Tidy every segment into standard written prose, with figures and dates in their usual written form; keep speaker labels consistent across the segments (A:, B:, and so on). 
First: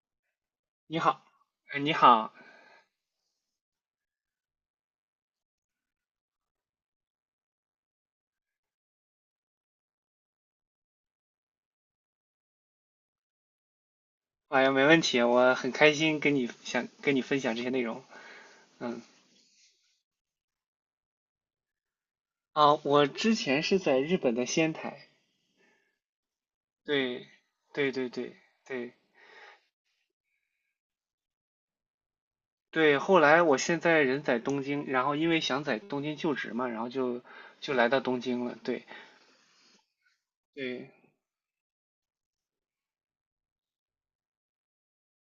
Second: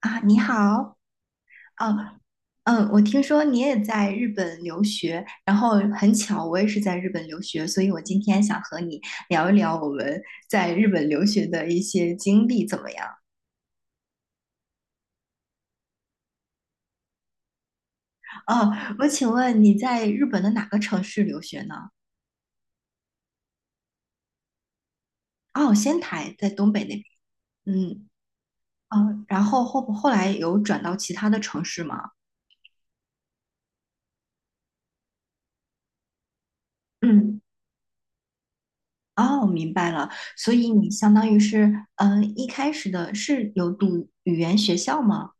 A: 啊，你好。
B: 你好，你
A: 哦。
B: 好。
A: 我听说你也在日本留学，然后很巧，我也是在日本留学，所以我今天想和你聊一聊我们在日本留学的一些经历，怎么样？
B: 哎呀，没问题，我很开心想跟你分享这些内容。
A: 哦，
B: 嗯。
A: 我请问你在日本的哪个城市留学呢？
B: 啊，我之前是在日本的仙台。
A: 哦，仙台，在东北那边。
B: 对，对
A: 嗯。
B: 对对对
A: 哦，然后后来有转到其他的城市吗？
B: 对。后来我现在人在东京，然后因为想在东京就职嘛，然后就
A: 嗯。
B: 就来到东京了。对
A: 哦，明白了，所以你
B: 对，
A: 相当于是，一开始的是有读语言学校吗？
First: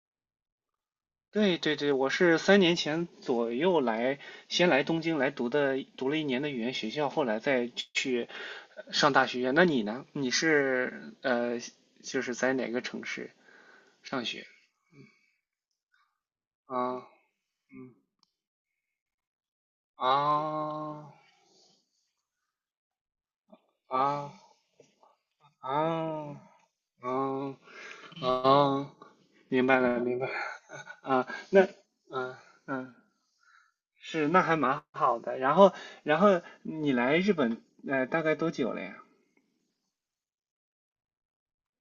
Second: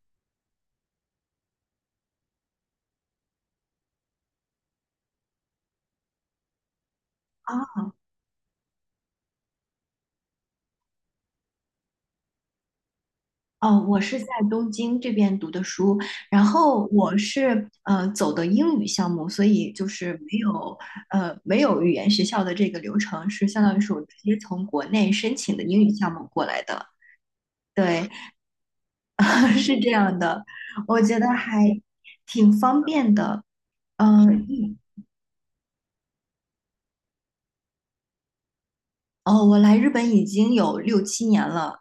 B: 对对对，我是三年前左右来，先来东京来读的，读了一年的语言学校，后来再去上大学。那你呢？你是就是在哪个城市
A: 哦，我是
B: 上
A: 在
B: 学？
A: 东京这边读的书，然后
B: 啊，
A: 我是
B: 嗯，
A: 走的英语项目，所以就是没有
B: 啊
A: 呃没有语言学校的这个流程，是相当于是我直接
B: 啊
A: 从国内申请的英语项目
B: 啊
A: 过来的。
B: 啊
A: 对。
B: 啊。明
A: 是
B: 白
A: 这
B: 了，
A: 样
B: 明白了
A: 的，我觉得
B: 啊。那
A: 还
B: 嗯
A: 挺方
B: 嗯，
A: 便的。
B: 是，那还
A: 嗯。
B: 蛮好的。然后你来日本大概多久了呀？
A: 哦，我来日本已经有六七年了。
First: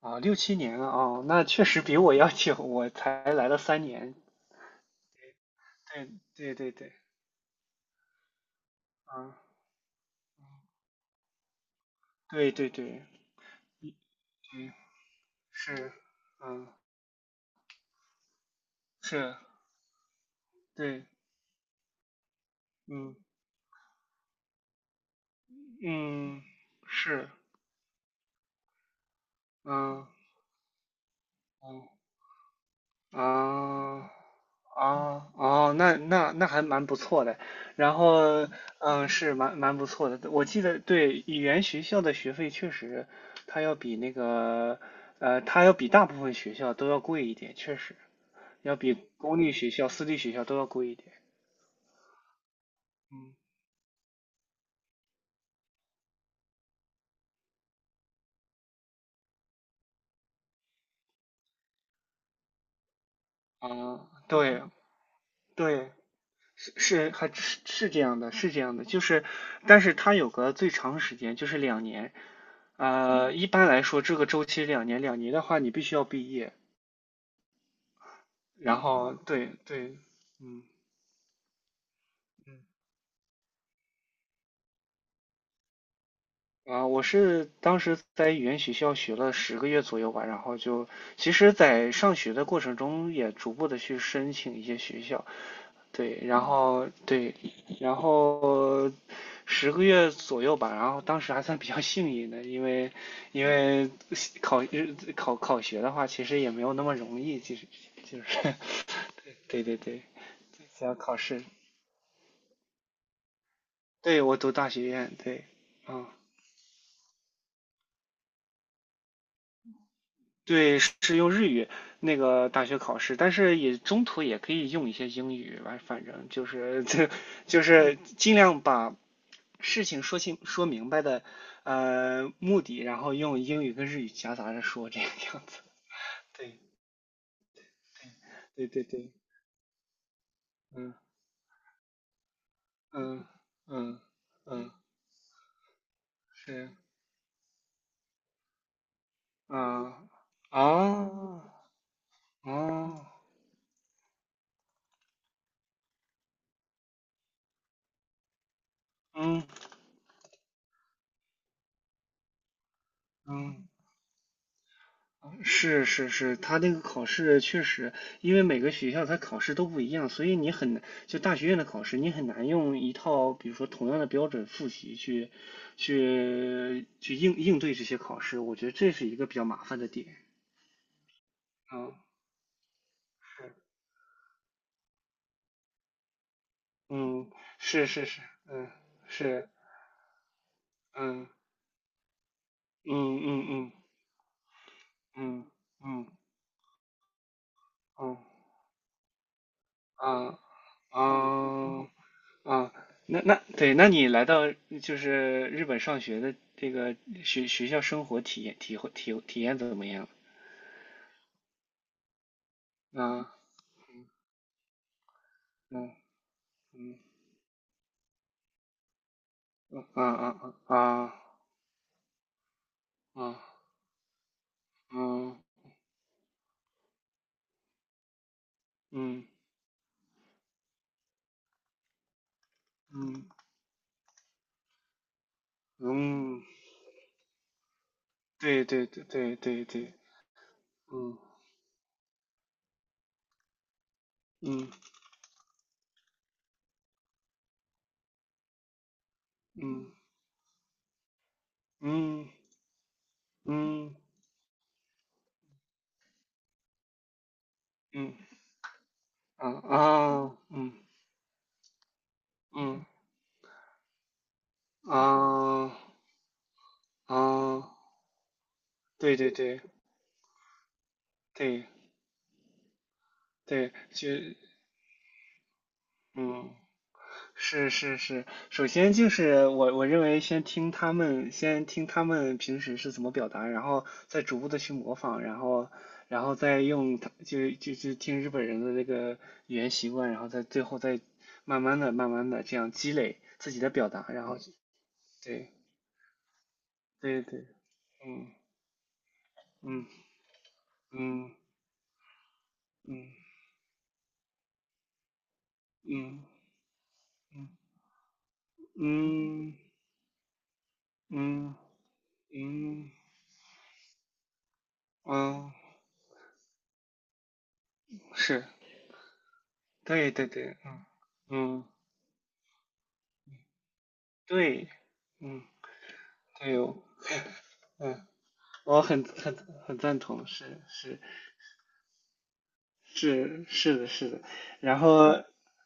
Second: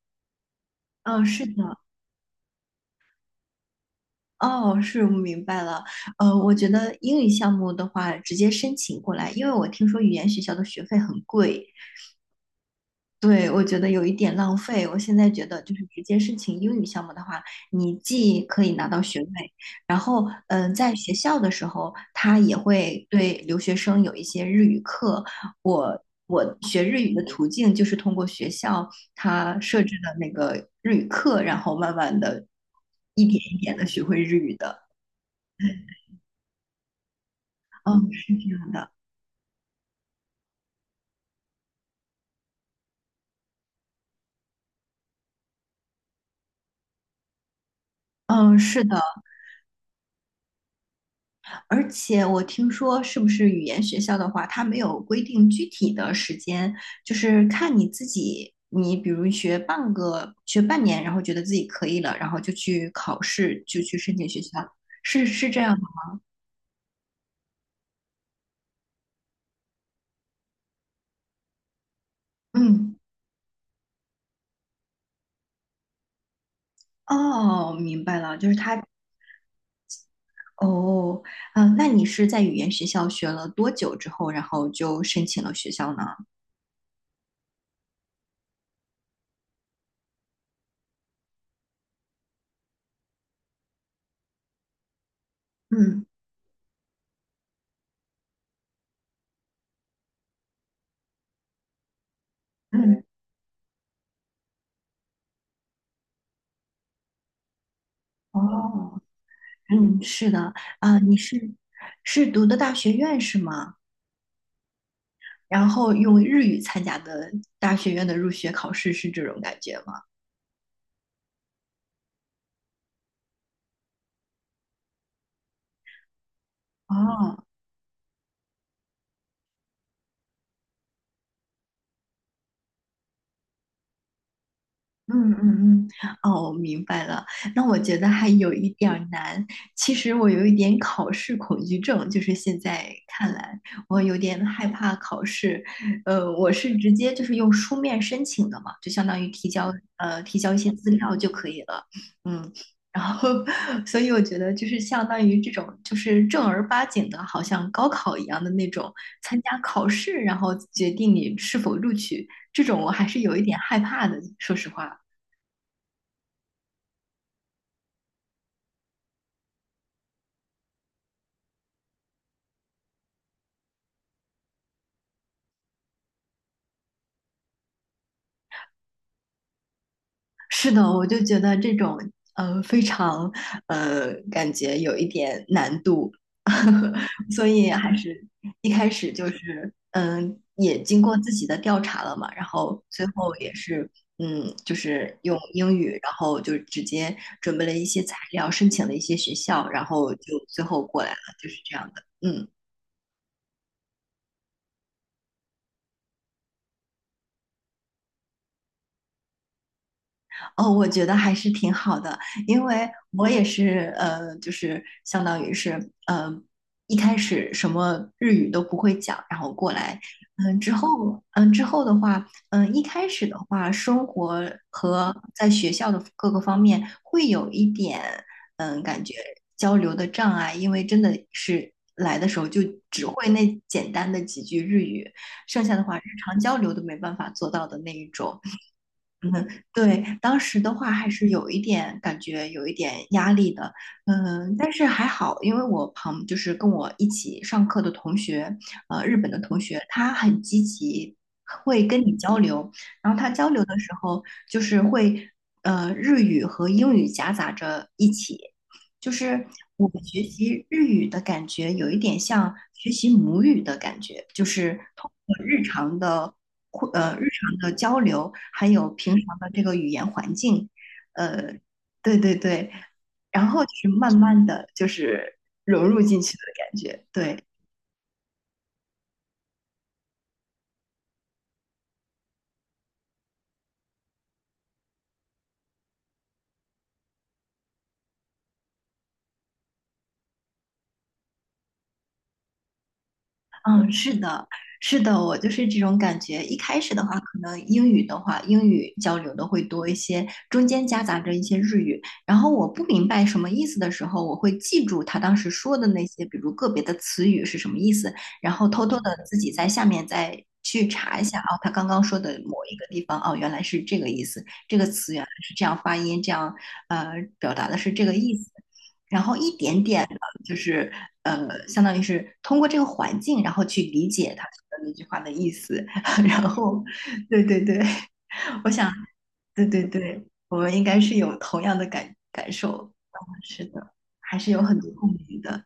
B: 啊，六七年啊，
A: 嗯。
B: 哦，那
A: 是
B: 确
A: 的。
B: 实比我要久，我才来了三年。
A: 哦，是，我明白了。我
B: 对对
A: 觉
B: 对对，
A: 得英语项目的话，直接申请过来，
B: 啊，
A: 因为我听说语言学校的学费很贵，
B: 对对对
A: 对，我觉得有一点浪
B: 对，
A: 费。我现在觉得，就是
B: 是，
A: 直接申请
B: 嗯，
A: 英语项目的话，你既可以拿到学位，
B: 是，
A: 然后，在
B: 对，
A: 学校的时候，他也会
B: 嗯
A: 对留学生有一些日语课。我
B: 嗯，
A: 我学日语的
B: 是，
A: 途径就是通过学校他设置
B: 嗯
A: 的那个日语课，然后慢
B: 嗯
A: 慢的一点一点的学
B: 啊
A: 会日语的。
B: 啊哦，那还蛮不错的。然
A: 嗯。是
B: 后，
A: 这样的。
B: 嗯，是蛮不错的。我记得，对，语言学校的学费确实，它要比那个，它要比大部分学校都要贵一点，确实。
A: 嗯，
B: 要
A: 是的。
B: 比公立学校、私立学校都要贵一点。
A: 而且我听说，是不
B: 嗯，
A: 是语言学校的话，它没有规定具体的时间，就是看你自己，你比如学半个，学半年，然后觉得自己可以了，然后就去考试，就去
B: 啊，
A: 申请学校，
B: 对
A: 是这样吗？
B: 对，是是还是是这样的，是这样的，就是，但是它有个最长时间，就是两年。
A: 嗯。
B: 一般来说，这个周期两年，两年的话，你必须要毕业。
A: 哦，明白了，就是
B: 然
A: 他，
B: 后，对对，嗯。
A: 哦。那你是在语
B: 嗯
A: 言学校学了多久之后，然后就申请了学校呢？
B: 啊，我是当时在语言学校学了十个月左右吧，然后就，其实，在上学的过程中也逐步的去申请一些学校，
A: 嗯
B: 对，然后对，然后十个月左右吧，然后当时还算比较幸运的，因为
A: 嗯。
B: 因为考考考学的话，其实也没有那么容易，其实就是
A: 哦。
B: 对对
A: 嗯，
B: 对，
A: 是的。
B: 只要
A: 啊，
B: 考
A: 你
B: 试，
A: 是读的大学院是吗？
B: 对我读大学院，对，
A: 然后
B: 嗯，
A: 用日语参加的大学院的入学考试是这种感觉吗？
B: 对，是那个大学考试，但是也中途也可以用一些英语吧，反正就是 就
A: 哦。
B: 就是尽量把事情说明白的，目的，然后用英语跟日语夹杂着说，这个
A: 嗯
B: 样子。
A: 嗯嗯。哦，我
B: 对，
A: 明白了。那我觉得还有
B: 对
A: 一
B: 对
A: 点儿
B: 对，
A: 难。其实我有一点
B: 嗯
A: 考试恐惧症，就是现在
B: 嗯
A: 看来，我
B: 嗯
A: 有点害
B: 嗯，
A: 怕考试。我
B: 是，
A: 是直接就是用书面申请的嘛，就相当于提交
B: 啊
A: 呃提交一
B: 啊
A: 些资料就可以了。嗯。然
B: 啊
A: 后 所以我觉得就是相当于这种就是正儿八经的，好像高考一样的那种参
B: 嗯
A: 加考试，然后决定你是否录取，这种我还是有一点
B: 嗯，
A: 害怕的，说实话。
B: 是是是，他那个考试确实，因为每个学校它考试都不一样，所以你很难，就大学院的考试，你很难用一套比如说同样的标准复习去应对这些考试，我觉得这是一个比较麻烦的点。
A: 是的，我就觉得这
B: 嗯，
A: 种非常
B: 是，
A: 感觉有一点难度，
B: 嗯，
A: 所以
B: 是
A: 还
B: 是是，
A: 是
B: 嗯，
A: 一开始就
B: 是，
A: 是也经过
B: 嗯
A: 自己的调查了嘛，然后
B: 嗯
A: 最后也
B: 嗯
A: 是就是用
B: 嗯
A: 英语，
B: 嗯嗯
A: 然后就直接准备了一些材
B: 嗯
A: 料，申请了一些学校，然后就
B: 啊
A: 最后过来了，就是这
B: 啊
A: 样的。嗯。
B: 啊。那对，那你来到就是日本上学的这个学校生活体验体会体体验怎么样？
A: 哦，我觉得还是挺好的，因为我
B: 啊
A: 也是就是相当于
B: 嗯
A: 是呃，
B: 嗯
A: 一开始什么日语都不会讲，然后过来，
B: 啊啊
A: 嗯、之
B: 啊
A: 后之后的话，一开始的
B: 啊
A: 话，生活和
B: 嗯
A: 在学校的各个方面会有一点感觉
B: 嗯
A: 交流的障碍，因为真的是来的时候就只
B: 嗯
A: 会那简单的几句日语，剩下的话日常
B: 嗯，
A: 交流都没办法做到的那一种。
B: 对对对
A: 嗯。
B: 对对对，
A: 对，当时的话还
B: 嗯
A: 是有一点感觉，有一点压力的，嗯，
B: 嗯
A: 但是还好，因为就是跟我一起上课的同学，日本的同学，
B: 嗯
A: 他很积极，会跟你
B: 嗯
A: 交流，然后他交流的时
B: 嗯
A: 候就是会，日语和英语夹杂着一
B: 嗯。
A: 起，就是
B: 啊
A: 我学
B: 啊，
A: 习
B: 嗯
A: 日语的感觉有一点像
B: 嗯
A: 学习母语的感觉，就是通过日
B: 啊
A: 常的。日常
B: 啊，
A: 的交流，还有平
B: 对对
A: 常的这
B: 对
A: 个语言环境，呃，
B: 对
A: 对对对，然后就
B: 对，
A: 是
B: 就，
A: 慢慢的就是融入进去的
B: 嗯，
A: 感觉，对。
B: 是是是，首先就是我认为先听他们平时是怎么表达，然后再逐步的去模仿，然后再用他就就就听日本人的那个语言习惯，然后再最后再慢慢的慢慢的这样积累自己的表
A: 嗯。
B: 达，
A: 是
B: 然后
A: 的，是的，我
B: 对
A: 就是这种感觉。一开始的话，
B: 对
A: 可
B: 对，
A: 能英语的
B: 嗯
A: 话，英语交流的会多
B: 嗯
A: 一些，中间夹杂
B: 嗯
A: 着一些日语。然后我不
B: 嗯
A: 明白
B: 嗯
A: 什么意思的时候，我会记住他当时说的那
B: 嗯。
A: 些，比
B: 嗯
A: 如个别的词语
B: 嗯
A: 是什么意思，然后偷偷的自己
B: 嗯
A: 在下面再去查一下，
B: 嗯
A: 哦，他刚刚说的某一个
B: 嗯
A: 地方，哦，原来是这个意思，这个词原来是
B: 嗯，
A: 这样发音，这样呃表达的是这个意
B: 是，
A: 思。然后一点点。
B: 对对
A: 就
B: 对，嗯
A: 是
B: 嗯，
A: 相当于是通过这个环境，然后去理解他说
B: 对，
A: 的那句话的
B: 嗯，
A: 意思。然
B: 对哦，
A: 后，对对对，
B: 嗯，
A: 我
B: 我
A: 想，
B: 很很
A: 对
B: 很
A: 对
B: 赞
A: 对，
B: 同，
A: 我
B: 是
A: 们应该
B: 是
A: 是有同样的感受。嗯，
B: 是
A: 是
B: 是的，
A: 的，
B: 是的。
A: 还是有很
B: 然
A: 多共
B: 后
A: 鸣的。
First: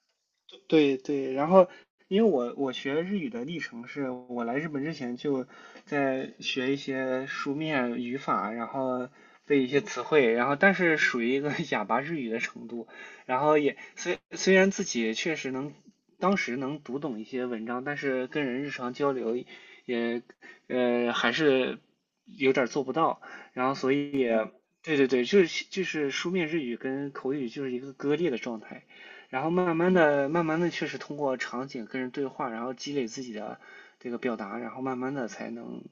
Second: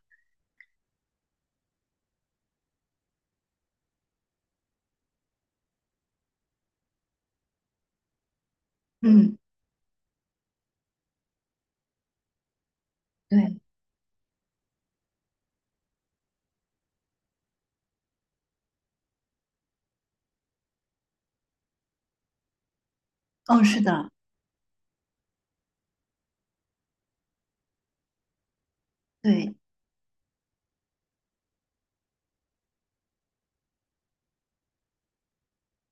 B: 对对，然后因为我学日语的历程是，我来日本之前就在学一些书面语法，然后
A: 嗯。
B: 背一些词汇，然后但是属于一个 哑巴日语的程度，然
A: 对。
B: 后也虽然自己确实能，当时能读懂一些文章，但是跟人日常交流也还是有点儿做不到，
A: 哦，
B: 然后
A: 是
B: 所
A: 的。
B: 以对对对，就是书面日语跟口语就是一个割裂的状态。然后
A: 对。
B: 慢慢的、慢慢的，确实通过场景跟人对话，然后积累自己的这个表达，然后慢慢的才能，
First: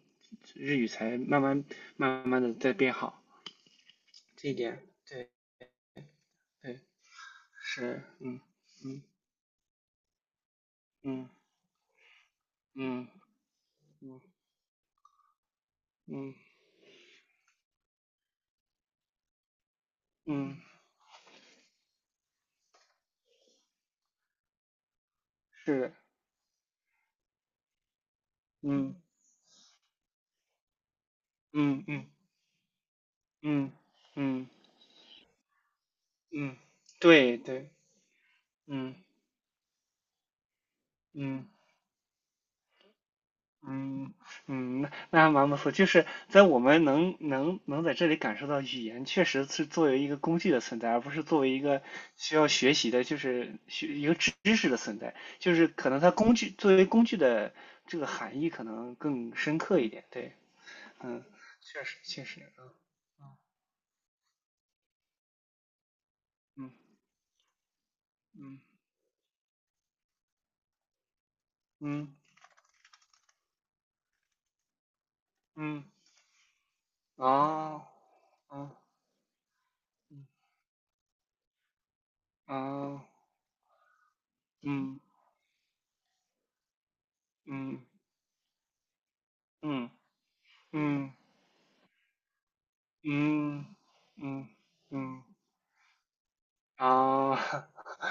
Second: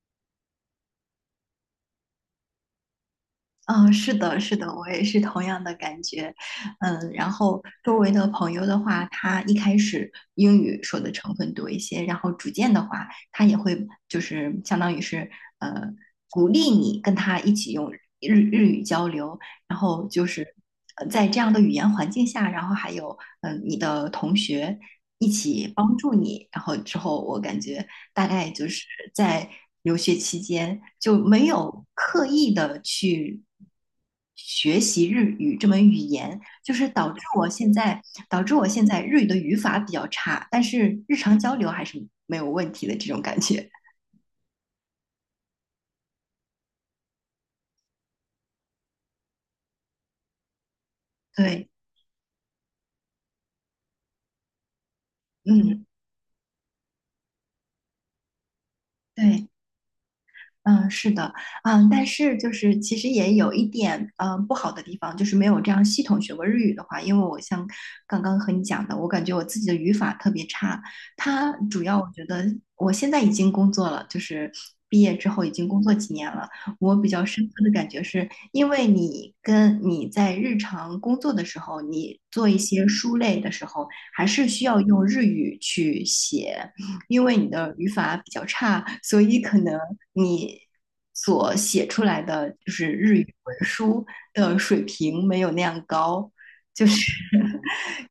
B: 日语才慢慢、慢慢的在变好。
A: 嗯，是的，
B: 这一
A: 是的，
B: 点，
A: 我也是
B: 对，
A: 同样的感觉。
B: 对，
A: 嗯，然后周
B: 是，
A: 围的
B: 嗯
A: 朋友的
B: 嗯
A: 话，他一开始英语说的
B: 嗯
A: 成分多一些，然后逐渐的
B: 嗯
A: 话，他也会就
B: 嗯
A: 是相当于是呃
B: 嗯
A: 鼓励你跟他一起用日语交流，然后就是
B: 嗯，
A: 在这样的语言环境下，然后还有你的同学一起
B: 是，
A: 帮助你，然后之后我感觉大概就是
B: 嗯
A: 在留学期间就没
B: 嗯
A: 有
B: 嗯
A: 刻意的去
B: 嗯嗯
A: 学习日语这门语言，
B: 嗯，
A: 就是导致
B: 对
A: 我
B: 对，
A: 现在导致我现
B: 嗯
A: 在日语的语法比较差，但是日常
B: 嗯。
A: 交流还是没有问题的这种感觉。
B: 嗯嗯，那还蛮不错。就是在我们能在这里感受到，语言确实是作为一个工具的存在，而不是作为一
A: 对。
B: 个需要学习的，就是学知识的存在。就是
A: 嗯。
B: 可能它工具作为工具的这个含义可能更
A: 对。
B: 深刻一点。对，
A: 嗯，是
B: 嗯，
A: 的。
B: 确实
A: 但
B: 确
A: 是
B: 实，
A: 就是其实也有一点不好的地方，就是没有这样系统学过日语的
B: 嗯
A: 话，因为我像刚刚和你
B: 嗯
A: 讲的，我感觉我自己的语法特别差。它主要我
B: 嗯
A: 觉得我现在已经工作了，就是毕业之后已经工
B: 嗯，
A: 作几年了，我比较深刻的
B: 哦，
A: 感觉是，因
B: 嗯
A: 为你
B: 嗯，
A: 在日常工作的时候，你做一些
B: 哦，
A: 书类的时候，还是需要
B: 嗯
A: 用日语去写。因为你的
B: 嗯
A: 语法比较差，所以可能
B: 嗯
A: 你
B: 嗯
A: 所写出来的就是日语文
B: 嗯
A: 书
B: 嗯嗯。
A: 的水
B: 嗯，
A: 平没有那样高，
B: 啊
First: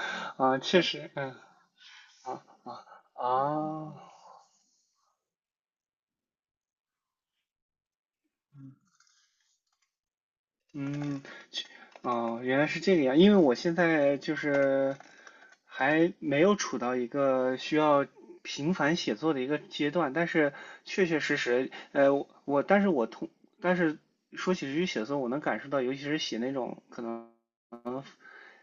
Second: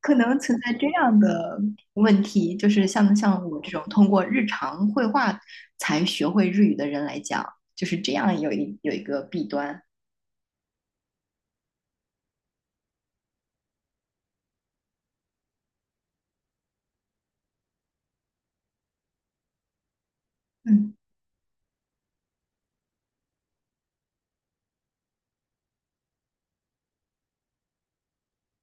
A: 可 能存
B: 啊，
A: 在
B: 确
A: 这
B: 实，
A: 样
B: 嗯，
A: 的问
B: 啊
A: 题，就
B: 啊
A: 是像我这种
B: 啊，
A: 通过日常绘画才学会日语的人来讲，就是这样有一个弊端。
B: 嗯，确哦，原来是这个样，因为我现在就是还没有处到一个需要频繁写作的一个阶段，但是
A: 嗯
B: 确确实实，我但是我通，但是说起日语写作，我能感受到，尤其是写那种可能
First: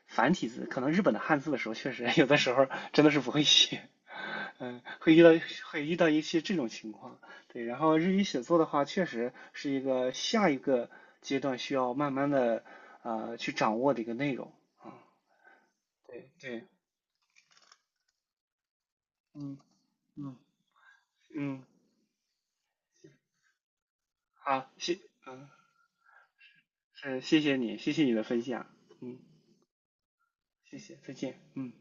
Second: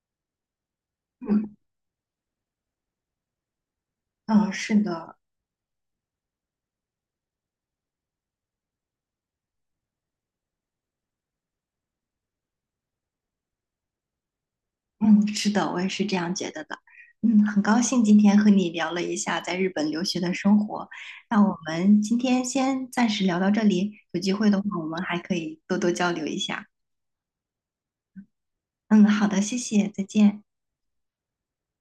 B: 繁体字，可能日本的汉字
A: 嗯
B: 的时候，确实 有的时候真的是不会写。
A: 嗯。是
B: 嗯，会
A: 的。
B: 遇到会遇到一些这种情况，对。然后日语写作的话，确实是一个下一个阶段需要慢慢的去掌握的一个内容。
A: 嗯，是的，我也是这
B: 对
A: 样觉得
B: 对，
A: 的。嗯，很高兴今天和你聊了一下在
B: 嗯
A: 日本留学的
B: 嗯
A: 生活。那我
B: 嗯，
A: 们今天先暂时聊到这里，有机会的话，
B: 好，
A: 我们还可
B: 嗯，
A: 以多多交流一下。
B: 是，谢谢你，谢谢你的分享，
A: 嗯，
B: 嗯，
A: 好的，谢谢，再见。
B: 谢谢，再见，嗯。